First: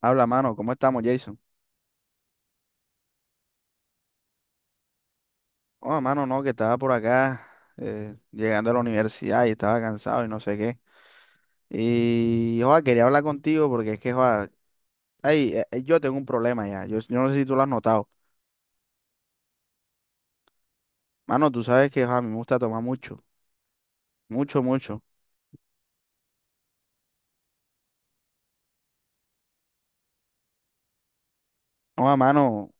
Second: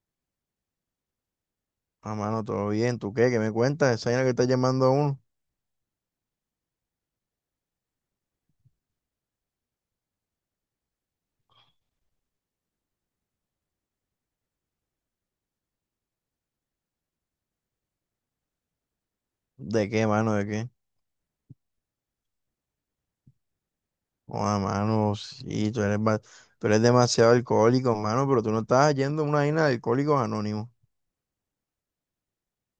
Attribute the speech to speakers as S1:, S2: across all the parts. S1: Habla, mano, ¿cómo estamos, Jason?
S2: Ah, mano, todo bien. ¿Tú qué? ¿Qué me cuentas? ¿Esa vaina que estás llamando a uno?
S1: Oh, mano, no, que estaba por acá llegando a la universidad y estaba cansado y no sé qué. Y, joa, quería hablar contigo porque es que, joa, ay, yo tengo un problema ya. Yo no sé si tú lo has notado.
S2: ¿De qué, mano? ¿De qué?
S1: Mano, tú sabes que, joa, a mí me gusta tomar mucho,
S2: Oh, ah,
S1: mucho, mucho.
S2: mano, sí, tú eres demasiado alcohólico, mano, pero tú no estás yendo a una vaina de alcohólicos anónimos.
S1: Joa, mano,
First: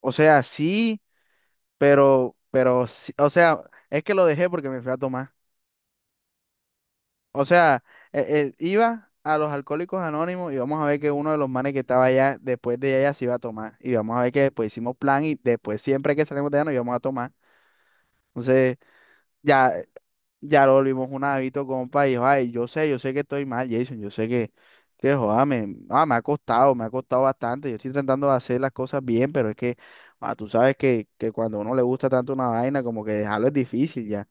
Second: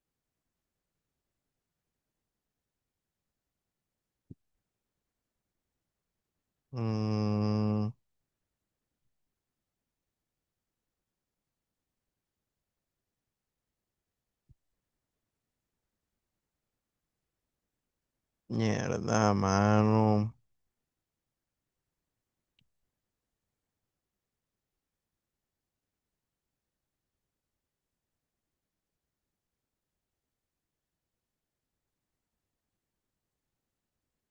S1: o sea, sí, pero, o sea, es que lo dejé porque me fui a tomar. O sea,
S2: Mm,
S1: iba a los Alcohólicos Anónimos y vamos a ver que uno de los manes que estaba allá, después de allá se iba a tomar. Y vamos a ver que después hicimos plan y después siempre que salimos de allá nos íbamos a tomar. Entonces,
S2: mierda,
S1: ya,
S2: mano.
S1: ya lo volvimos un hábito, compa, y dijo, ay, yo sé que estoy mal, Jason, yo sé que, joda, me ha costado bastante. Yo estoy tratando de hacer las cosas bien, pero es que, tú sabes que, cuando a uno le gusta tanto una vaina, como que dejarlo es difícil ya.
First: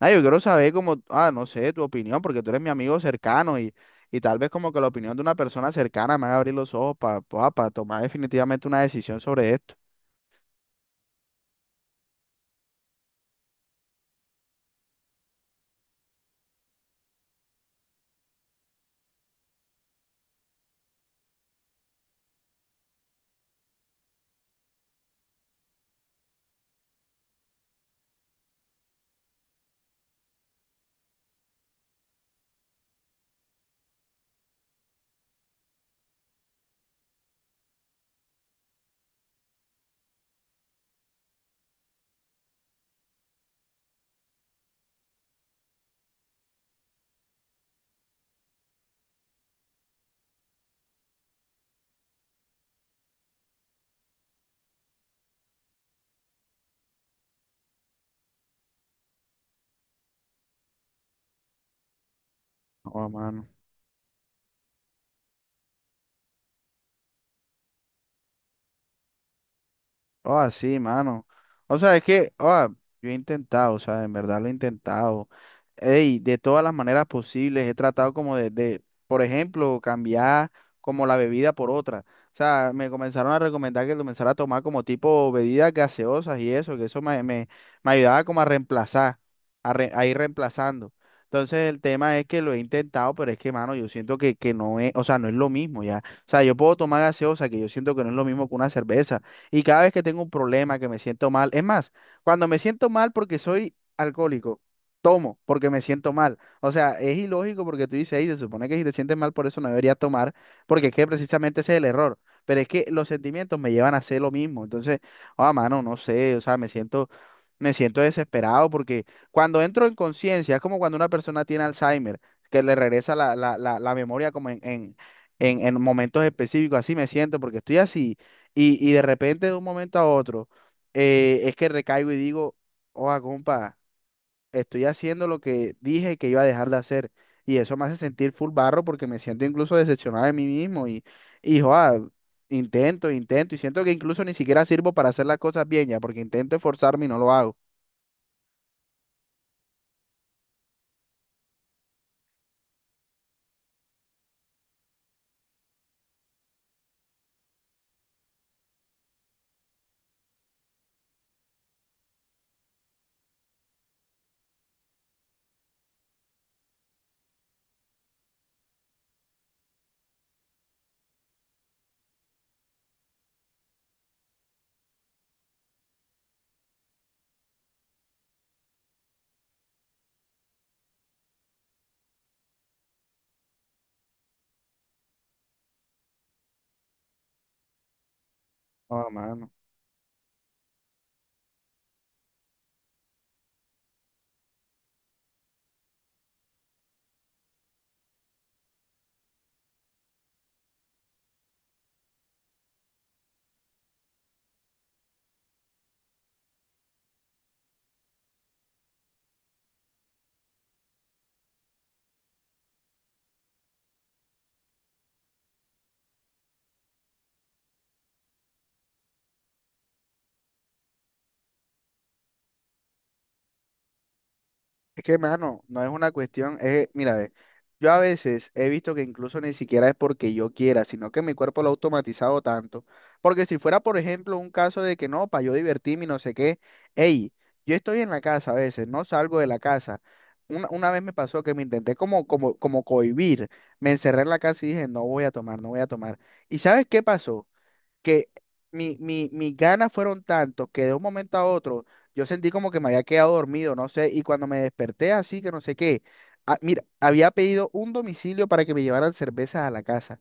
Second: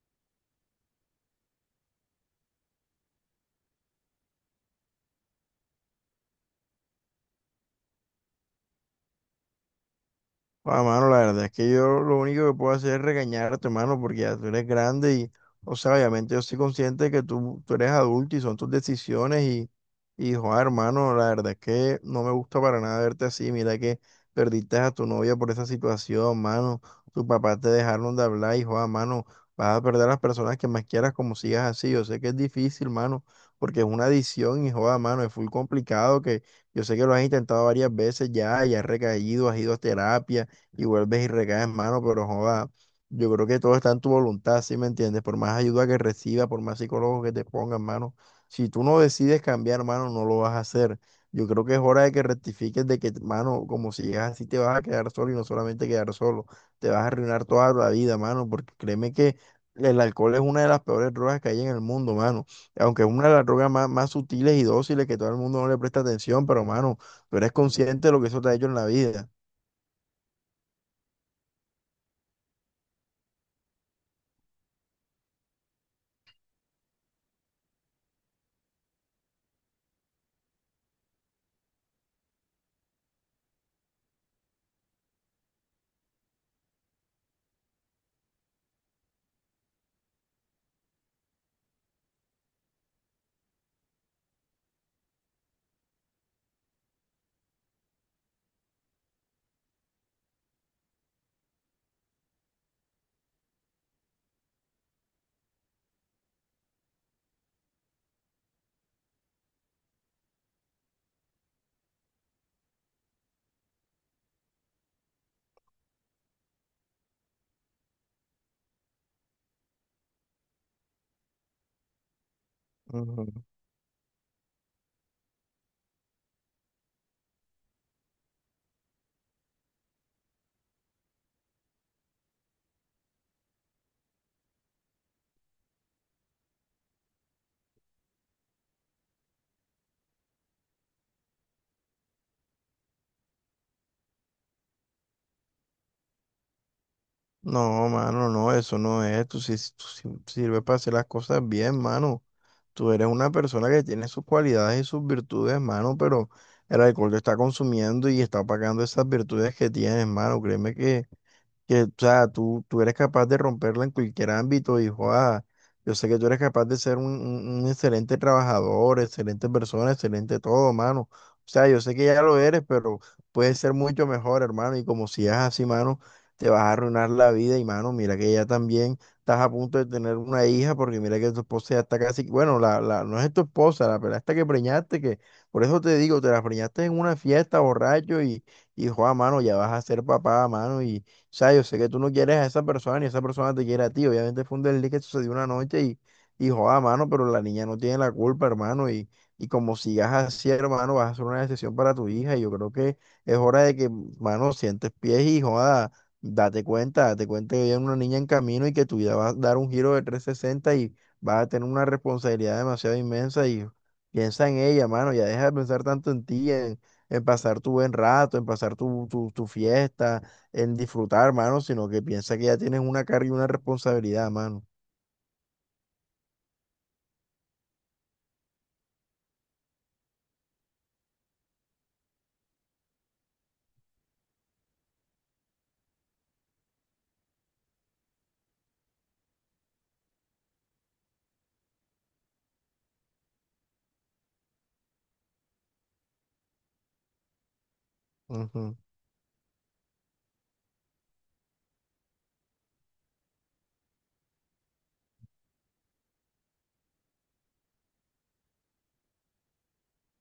S1: Yo quiero saber como, no sé, tu opinión, porque tú eres mi amigo cercano y tal vez como que la opinión de una persona cercana me haga abrir los ojos para tomar definitivamente una decisión sobre esto.
S2: Ah, mano, la verdad es que yo lo único que puedo hacer es regañarte, mano, porque ya tú eres grande y, o sea, obviamente yo soy consciente de que tú eres adulto y son tus decisiones y, joder, hermano, la verdad es que no me gusta para nada verte así. Mira que perdiste a tu novia por esa situación, mano. Tu papá te dejaron de hablar y, joder, mano, vas a perder a las personas que más quieras como sigas así. Yo sé que es difícil, mano, porque es una adicción y, joder, mano, es full complicado que yo sé que lo has intentado varias veces ya y has recaído, has ido a terapia y vuelves y recaes, mano, pero joda, yo creo que todo está en tu voluntad, ¿sí me entiendes? Por más ayuda que reciba, por más psicólogos que te pongan, mano, si tú no decides cambiar, mano, no lo vas a hacer. Yo creo que es hora de que rectifiques de que, mano, como si llegas así te vas a quedar solo y no solamente quedar solo, te vas a arruinar toda la vida, mano, porque créeme que el alcohol es una de las peores drogas que hay en el mundo, mano. Aunque
S1: Oh,
S2: es una de las
S1: mano.
S2: drogas más, más sutiles y dóciles que todo el mundo no le presta atención, pero, mano, tú eres consciente de lo que eso te ha hecho en la vida.
S1: Oh, sí, mano. O sea, es que, oh, yo he intentado, o sea, en verdad lo he intentado. Ey, de todas las maneras posibles, he tratado como de, por ejemplo, cambiar como la bebida por otra. O sea, me comenzaron a recomendar que comenzara a tomar como tipo bebidas gaseosas y eso, que eso me ayudaba como a reemplazar, a ir reemplazando. Entonces el tema es que lo he intentado, pero es que, mano, yo siento que no es, o sea, no es lo mismo ya. O sea, yo puedo tomar gaseosa, que yo siento que no es lo mismo que una cerveza. Y cada vez que tengo un problema, que me siento mal, es más, cuando me siento mal porque soy alcohólico, tomo porque me siento mal. O sea, es ilógico porque tú dices, ahí se supone que si te sientes mal por eso no deberías tomar, porque es que precisamente ese es el error. Pero es que los sentimientos me llevan a hacer lo mismo. Entonces, mano, no sé, o sea, me siento desesperado porque cuando entro en conciencia, es como cuando una persona tiene Alzheimer, que le regresa la memoria como en momentos específicos, así me siento porque estoy así y, de repente de un momento a otro, es que recaigo y digo, oh, compa, estoy haciendo lo que dije que iba a dejar de hacer. Y eso me hace sentir full barro porque me siento incluso decepcionado de mí mismo. Y, joa, intento, intento. Y siento que incluso ni siquiera sirvo para hacer las cosas bien ya, porque intento esforzarme y no lo hago.
S2: No, mano, no, eso no es. Tú sí sirves para hacer las cosas bien, mano. Tú eres una persona que tiene sus cualidades y sus virtudes, mano, pero el alcohol te está consumiendo y está apagando esas virtudes que tienes, mano. Créeme que, o sea, tú eres capaz de romperla en cualquier ámbito y, joa, yo sé que tú eres capaz de ser un excelente trabajador, excelente persona, excelente todo, mano. O sea, yo sé que ya lo eres, pero puedes ser mucho mejor, hermano. Y como sigas así, mano, te vas a arruinar la vida. Y, mano, mira que ya también estás a punto de tener una hija, porque mira que tu esposa ya está casi, bueno, no es tu esposa, la pelada esta que preñaste, que por eso te digo, te la preñaste en una fiesta, borracho, y,
S1: Oh,
S2: joa, mano,
S1: mano.
S2: ya vas a ser papá, mano, y sea, yo sé que tú no quieres a esa persona ni esa persona te quiere a ti. Obviamente fue un desliz que sucedió una noche y joda, mano, pero la niña no tiene la culpa, hermano. Y como sigas así, hermano, vas a hacer una decisión para tu hija. Y yo creo que es hora de que, mano, sientes pies y joda, date cuenta que hay una niña en camino y que tu vida va a dar un giro de 360 y vas a tener una responsabilidad demasiado inmensa. Y piensa en ella, mano, ya deja de pensar tanto en ti, en pasar tu buen rato, en pasar tu fiesta en disfrutar, mano, sino que piensa que ya tienes una carga y una responsabilidad, mano.
S1: Es que, mano, no es una cuestión, es, mira, ve, yo a veces he visto que incluso ni siquiera es porque yo quiera, sino que mi cuerpo lo ha automatizado tanto. Porque si fuera, por ejemplo, un caso de que no, para yo divertirme y no sé qué, hey, yo estoy en la casa a veces, no salgo de la casa. Una vez me pasó que me intenté como cohibir, me encerré en la casa y dije, no voy a tomar, no voy a tomar. ¿Y sabes qué pasó? Que
S2: Ujú.
S1: mis ganas fueron tantos que de un momento a otro yo sentí como que me había quedado dormido, no sé, y cuando me desperté así que no sé qué, mira, había pedido un domicilio para que me llevaran cervezas a la casa.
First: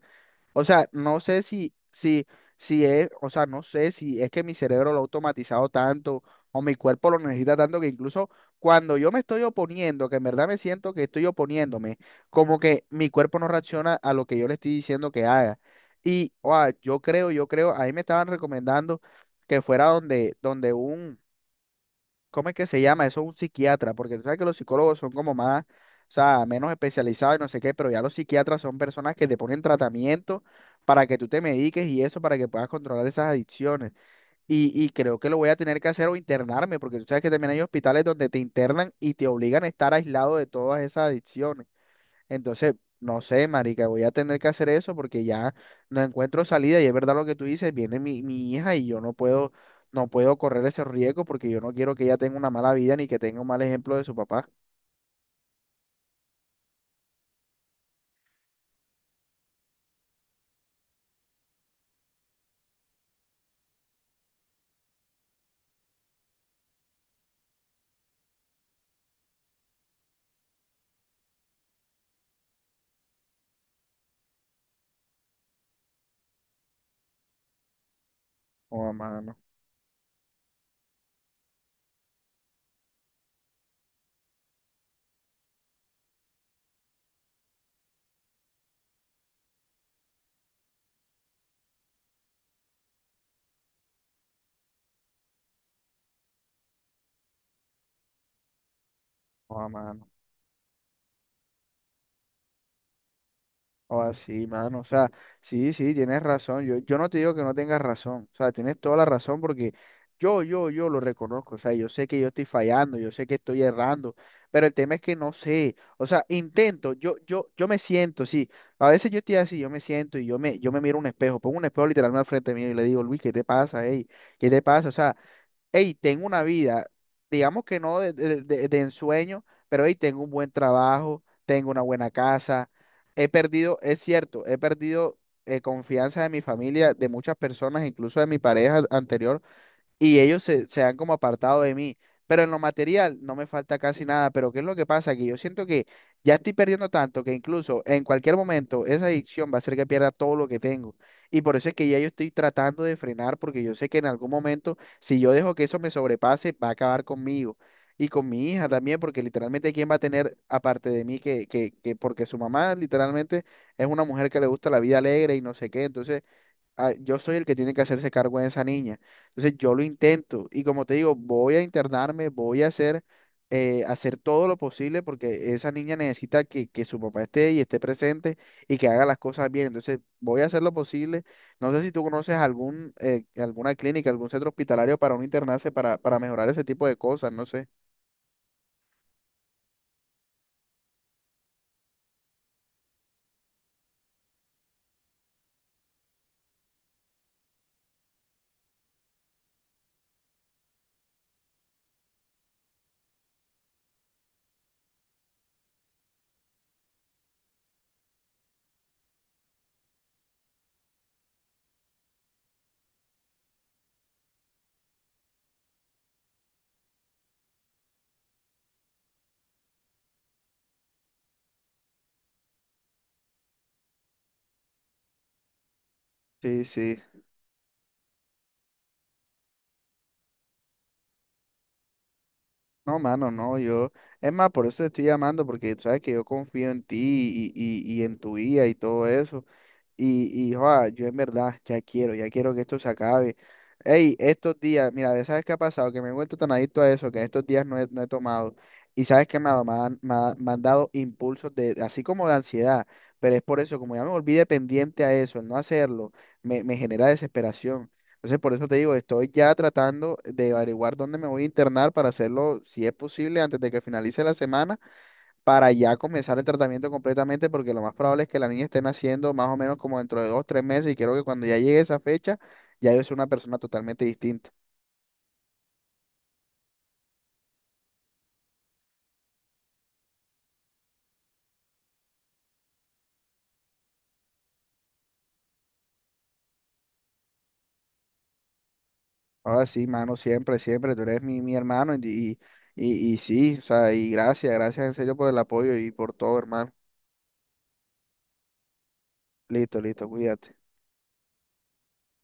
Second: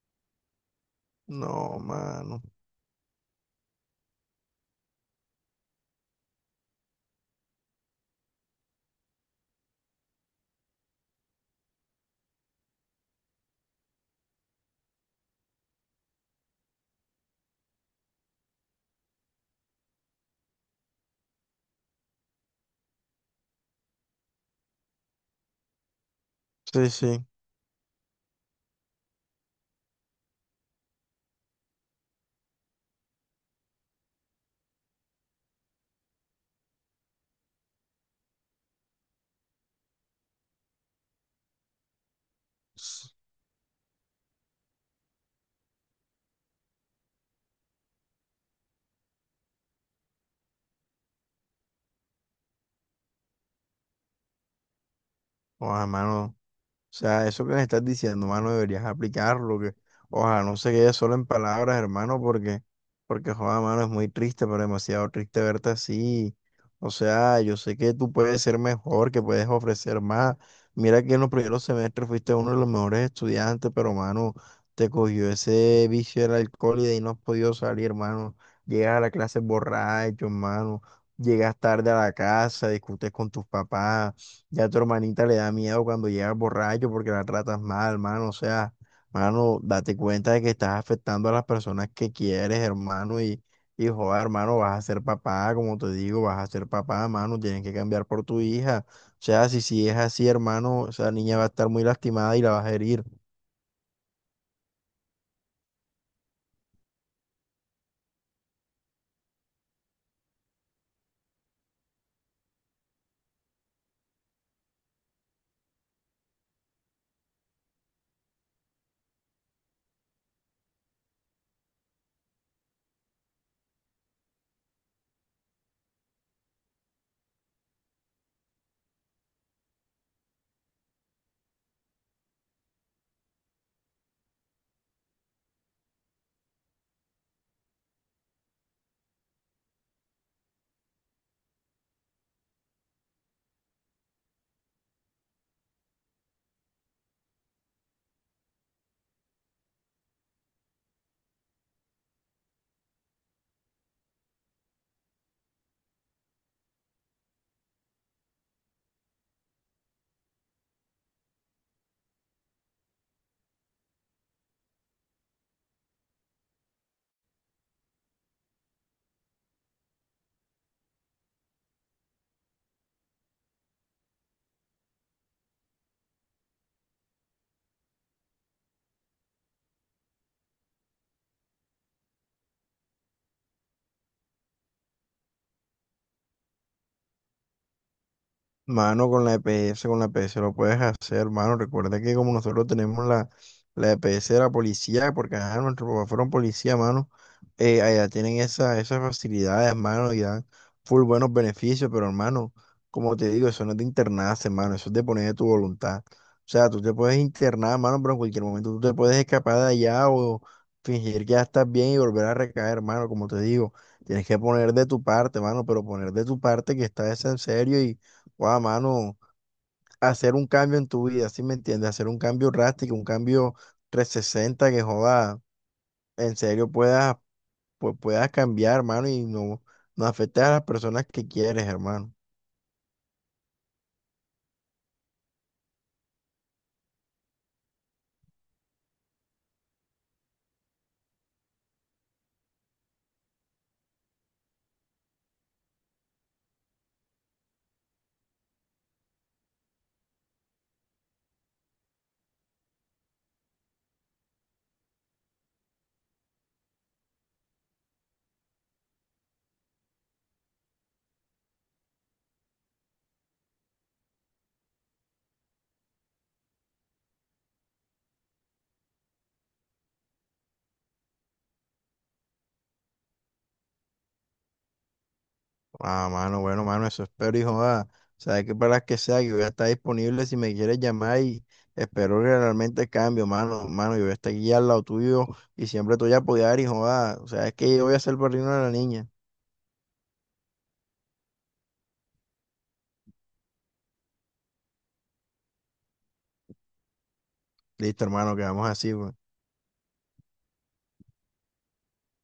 S1: O sea, no sé
S2: No, mano.
S1: si es, o sea, no sé si es que mi cerebro lo ha automatizado tanto o mi cuerpo lo necesita tanto que incluso cuando yo me estoy oponiendo, que en verdad me siento que estoy oponiéndome, como que mi cuerpo no reacciona a lo que yo le estoy diciendo que haga. Y, o yo creo, ahí me estaban recomendando que fuera donde un, ¿cómo es que se llama? Eso es un psiquiatra, porque tú sabes que los psicólogos son como más, o sea, menos
S2: Sí, sí.
S1: especializados y no sé qué, pero ya los psiquiatras son personas que te ponen tratamiento para que tú te mediques y eso, para que puedas controlar esas adicciones. Y, creo que lo voy a tener que hacer o internarme, porque tú sabes que también hay hospitales donde te internan y te obligan a estar aislado de todas esas adicciones. Entonces, no sé, marica, voy a tener que hacer eso porque ya no encuentro salida y es verdad lo que tú dices, viene mi hija y yo no puedo, no puedo correr ese riesgo porque yo no quiero que ella tenga una mala vida ni que tenga un mal ejemplo de su papá.
S2: Ojalá, mano. O sea, eso que me estás diciendo, mano, deberías aplicarlo, que ojalá no se quede solo en palabras, hermano, porque, joda, mano, es muy triste, pero demasiado triste verte así. O sea, yo sé que tú puedes ser mejor, que puedes ofrecer más. Mira que en los primeros semestres fuiste uno de los mejores estudiantes, pero, mano, te cogió ese vicio del alcohol y de ahí no has podido salir, hermano.
S1: Oh,
S2: Llegas a la
S1: mano,
S2: clase borracho, hermano. Llegas tarde a la casa, discutes con tus papás. Ya a tu hermanita le da miedo cuando llegas borracho porque la tratas mal, mano. O sea, mano, date cuenta de que estás afectando a las personas que quieres, hermano. Y joder, hermano, vas a ser papá, como te digo, vas a ser papá, mano. Tienes que cambiar por tu hija. O sea, si,
S1: oh,
S2: si es
S1: mano.
S2: así, hermano, esa niña va a estar muy lastimada y la vas a herir.
S1: O así, mano. O sea, sí, sí, tienes razón. Yo no te digo que no tengas razón. O sea, tienes toda la razón porque yo lo reconozco. O sea, yo sé que yo estoy fallando, yo sé que estoy errando, pero el tema es que no sé. O sea, intento, yo me siento, sí. A veces yo estoy así, yo me siento y yo me miro un espejo, pongo un espejo literalmente al frente mío y le digo, Luis, ¿qué te pasa, ey? ¿Qué te pasa? O sea, hey, tengo una vida, digamos que no de ensueño, pero hey, tengo un buen trabajo, tengo una buena casa. He perdido, es cierto, he perdido confianza de mi familia, de muchas personas, incluso de mi pareja anterior, y ellos se han como apartado de mí. Pero en lo material no me falta casi nada. Pero ¿qué es lo que pasa? Que yo siento que ya estoy perdiendo tanto que incluso en cualquier momento esa adicción va a hacer que pierda todo lo que tengo. Y por eso es que ya yo estoy tratando de frenar porque yo sé que en algún momento, si yo dejo que eso me sobrepase, va a acabar conmigo. Y con mi hija también, porque literalmente quién va a tener aparte de mí que porque su mamá literalmente es una mujer que le gusta la vida alegre y no sé qué. Entonces, yo soy el que tiene que hacerse cargo de esa niña. Entonces yo lo intento y como te digo, voy a internarme, voy a hacer, hacer todo lo posible porque esa niña necesita que su papá esté y esté presente y que haga las cosas bien. Entonces voy a hacer lo posible. No sé si tú conoces algún, alguna clínica, algún centro hospitalario para un internarse para mejorar ese tipo de cosas, no sé.
S2: Mano, con la EPS, con la EPS lo puedes hacer, hermano. Recuerda que como nosotros tenemos la EPS de la policía, porque ajá, nuestros papás fueron policía, mano. Eh, allá tienen esa, esas facilidades, hermano, y dan full buenos beneficios, pero hermano, como te digo, eso no es de internarse, hermano, eso es de poner de tu voluntad. O sea, tú te puedes internar, hermano, pero en cualquier momento tú te puedes escapar de allá o fingir que ya estás bien y volver a recaer, hermano, como te digo, tienes que poner de tu parte, hermano, pero poner de tu parte que estás en serio y, guau, mano, hacer un cambio en tu vida, ¿sí me entiendes? Hacer un cambio drástico, un cambio 360 que joda, en
S1: Sí,
S2: serio
S1: sí.
S2: puedas pues puedas cambiar, hermano, y no, no afectes a las personas que quieres, hermano.
S1: No, mano, no, yo. Es más, por eso te estoy llamando, porque tú sabes que yo confío en ti y, en tu guía y todo eso. Y, joa, yo en verdad ya quiero que esto se acabe. Ey, estos días, mira, ve, ¿sabes qué ha pasado? Que me he vuelto tan adicto a eso, que en estos días no he tomado. Y sabes qué me, ha- dado me han, me ha- me han dado impulsos de, así como de ansiedad. Pero es por eso, como ya me volví dependiente a eso, el no hacerlo, me genera desesperación. Entonces, por eso te digo, estoy ya tratando de averiguar dónde me voy a internar para hacerlo, si es posible, antes de que finalice la semana para ya comenzar el tratamiento completamente, porque lo más probable es que la niña esté naciendo más o menos como dentro de 2, 3 meses, y creo que cuando ya llegue esa fecha, ya yo soy una persona totalmente distinta.
S2: Ah, mano, bueno, mano, eso espero, hijo. Joda, sabes que para las que sea, yo voy a estar disponible si me quieres llamar y espero que realmente cambie, mano, yo voy a estar aquí al lado tuyo y siempre te voy a apoyar, hijo. Joda, o sea, es que yo voy a ser el padrino de la niña.
S1: Ahora sí, mano, siempre, siempre, tú eres mi hermano, y, sí, o sea, y gracias, gracias en serio por el apoyo y por todo, hermano.
S2: Listo, hermano, quedamos así, pues.
S1: Listo, listo, cuídate.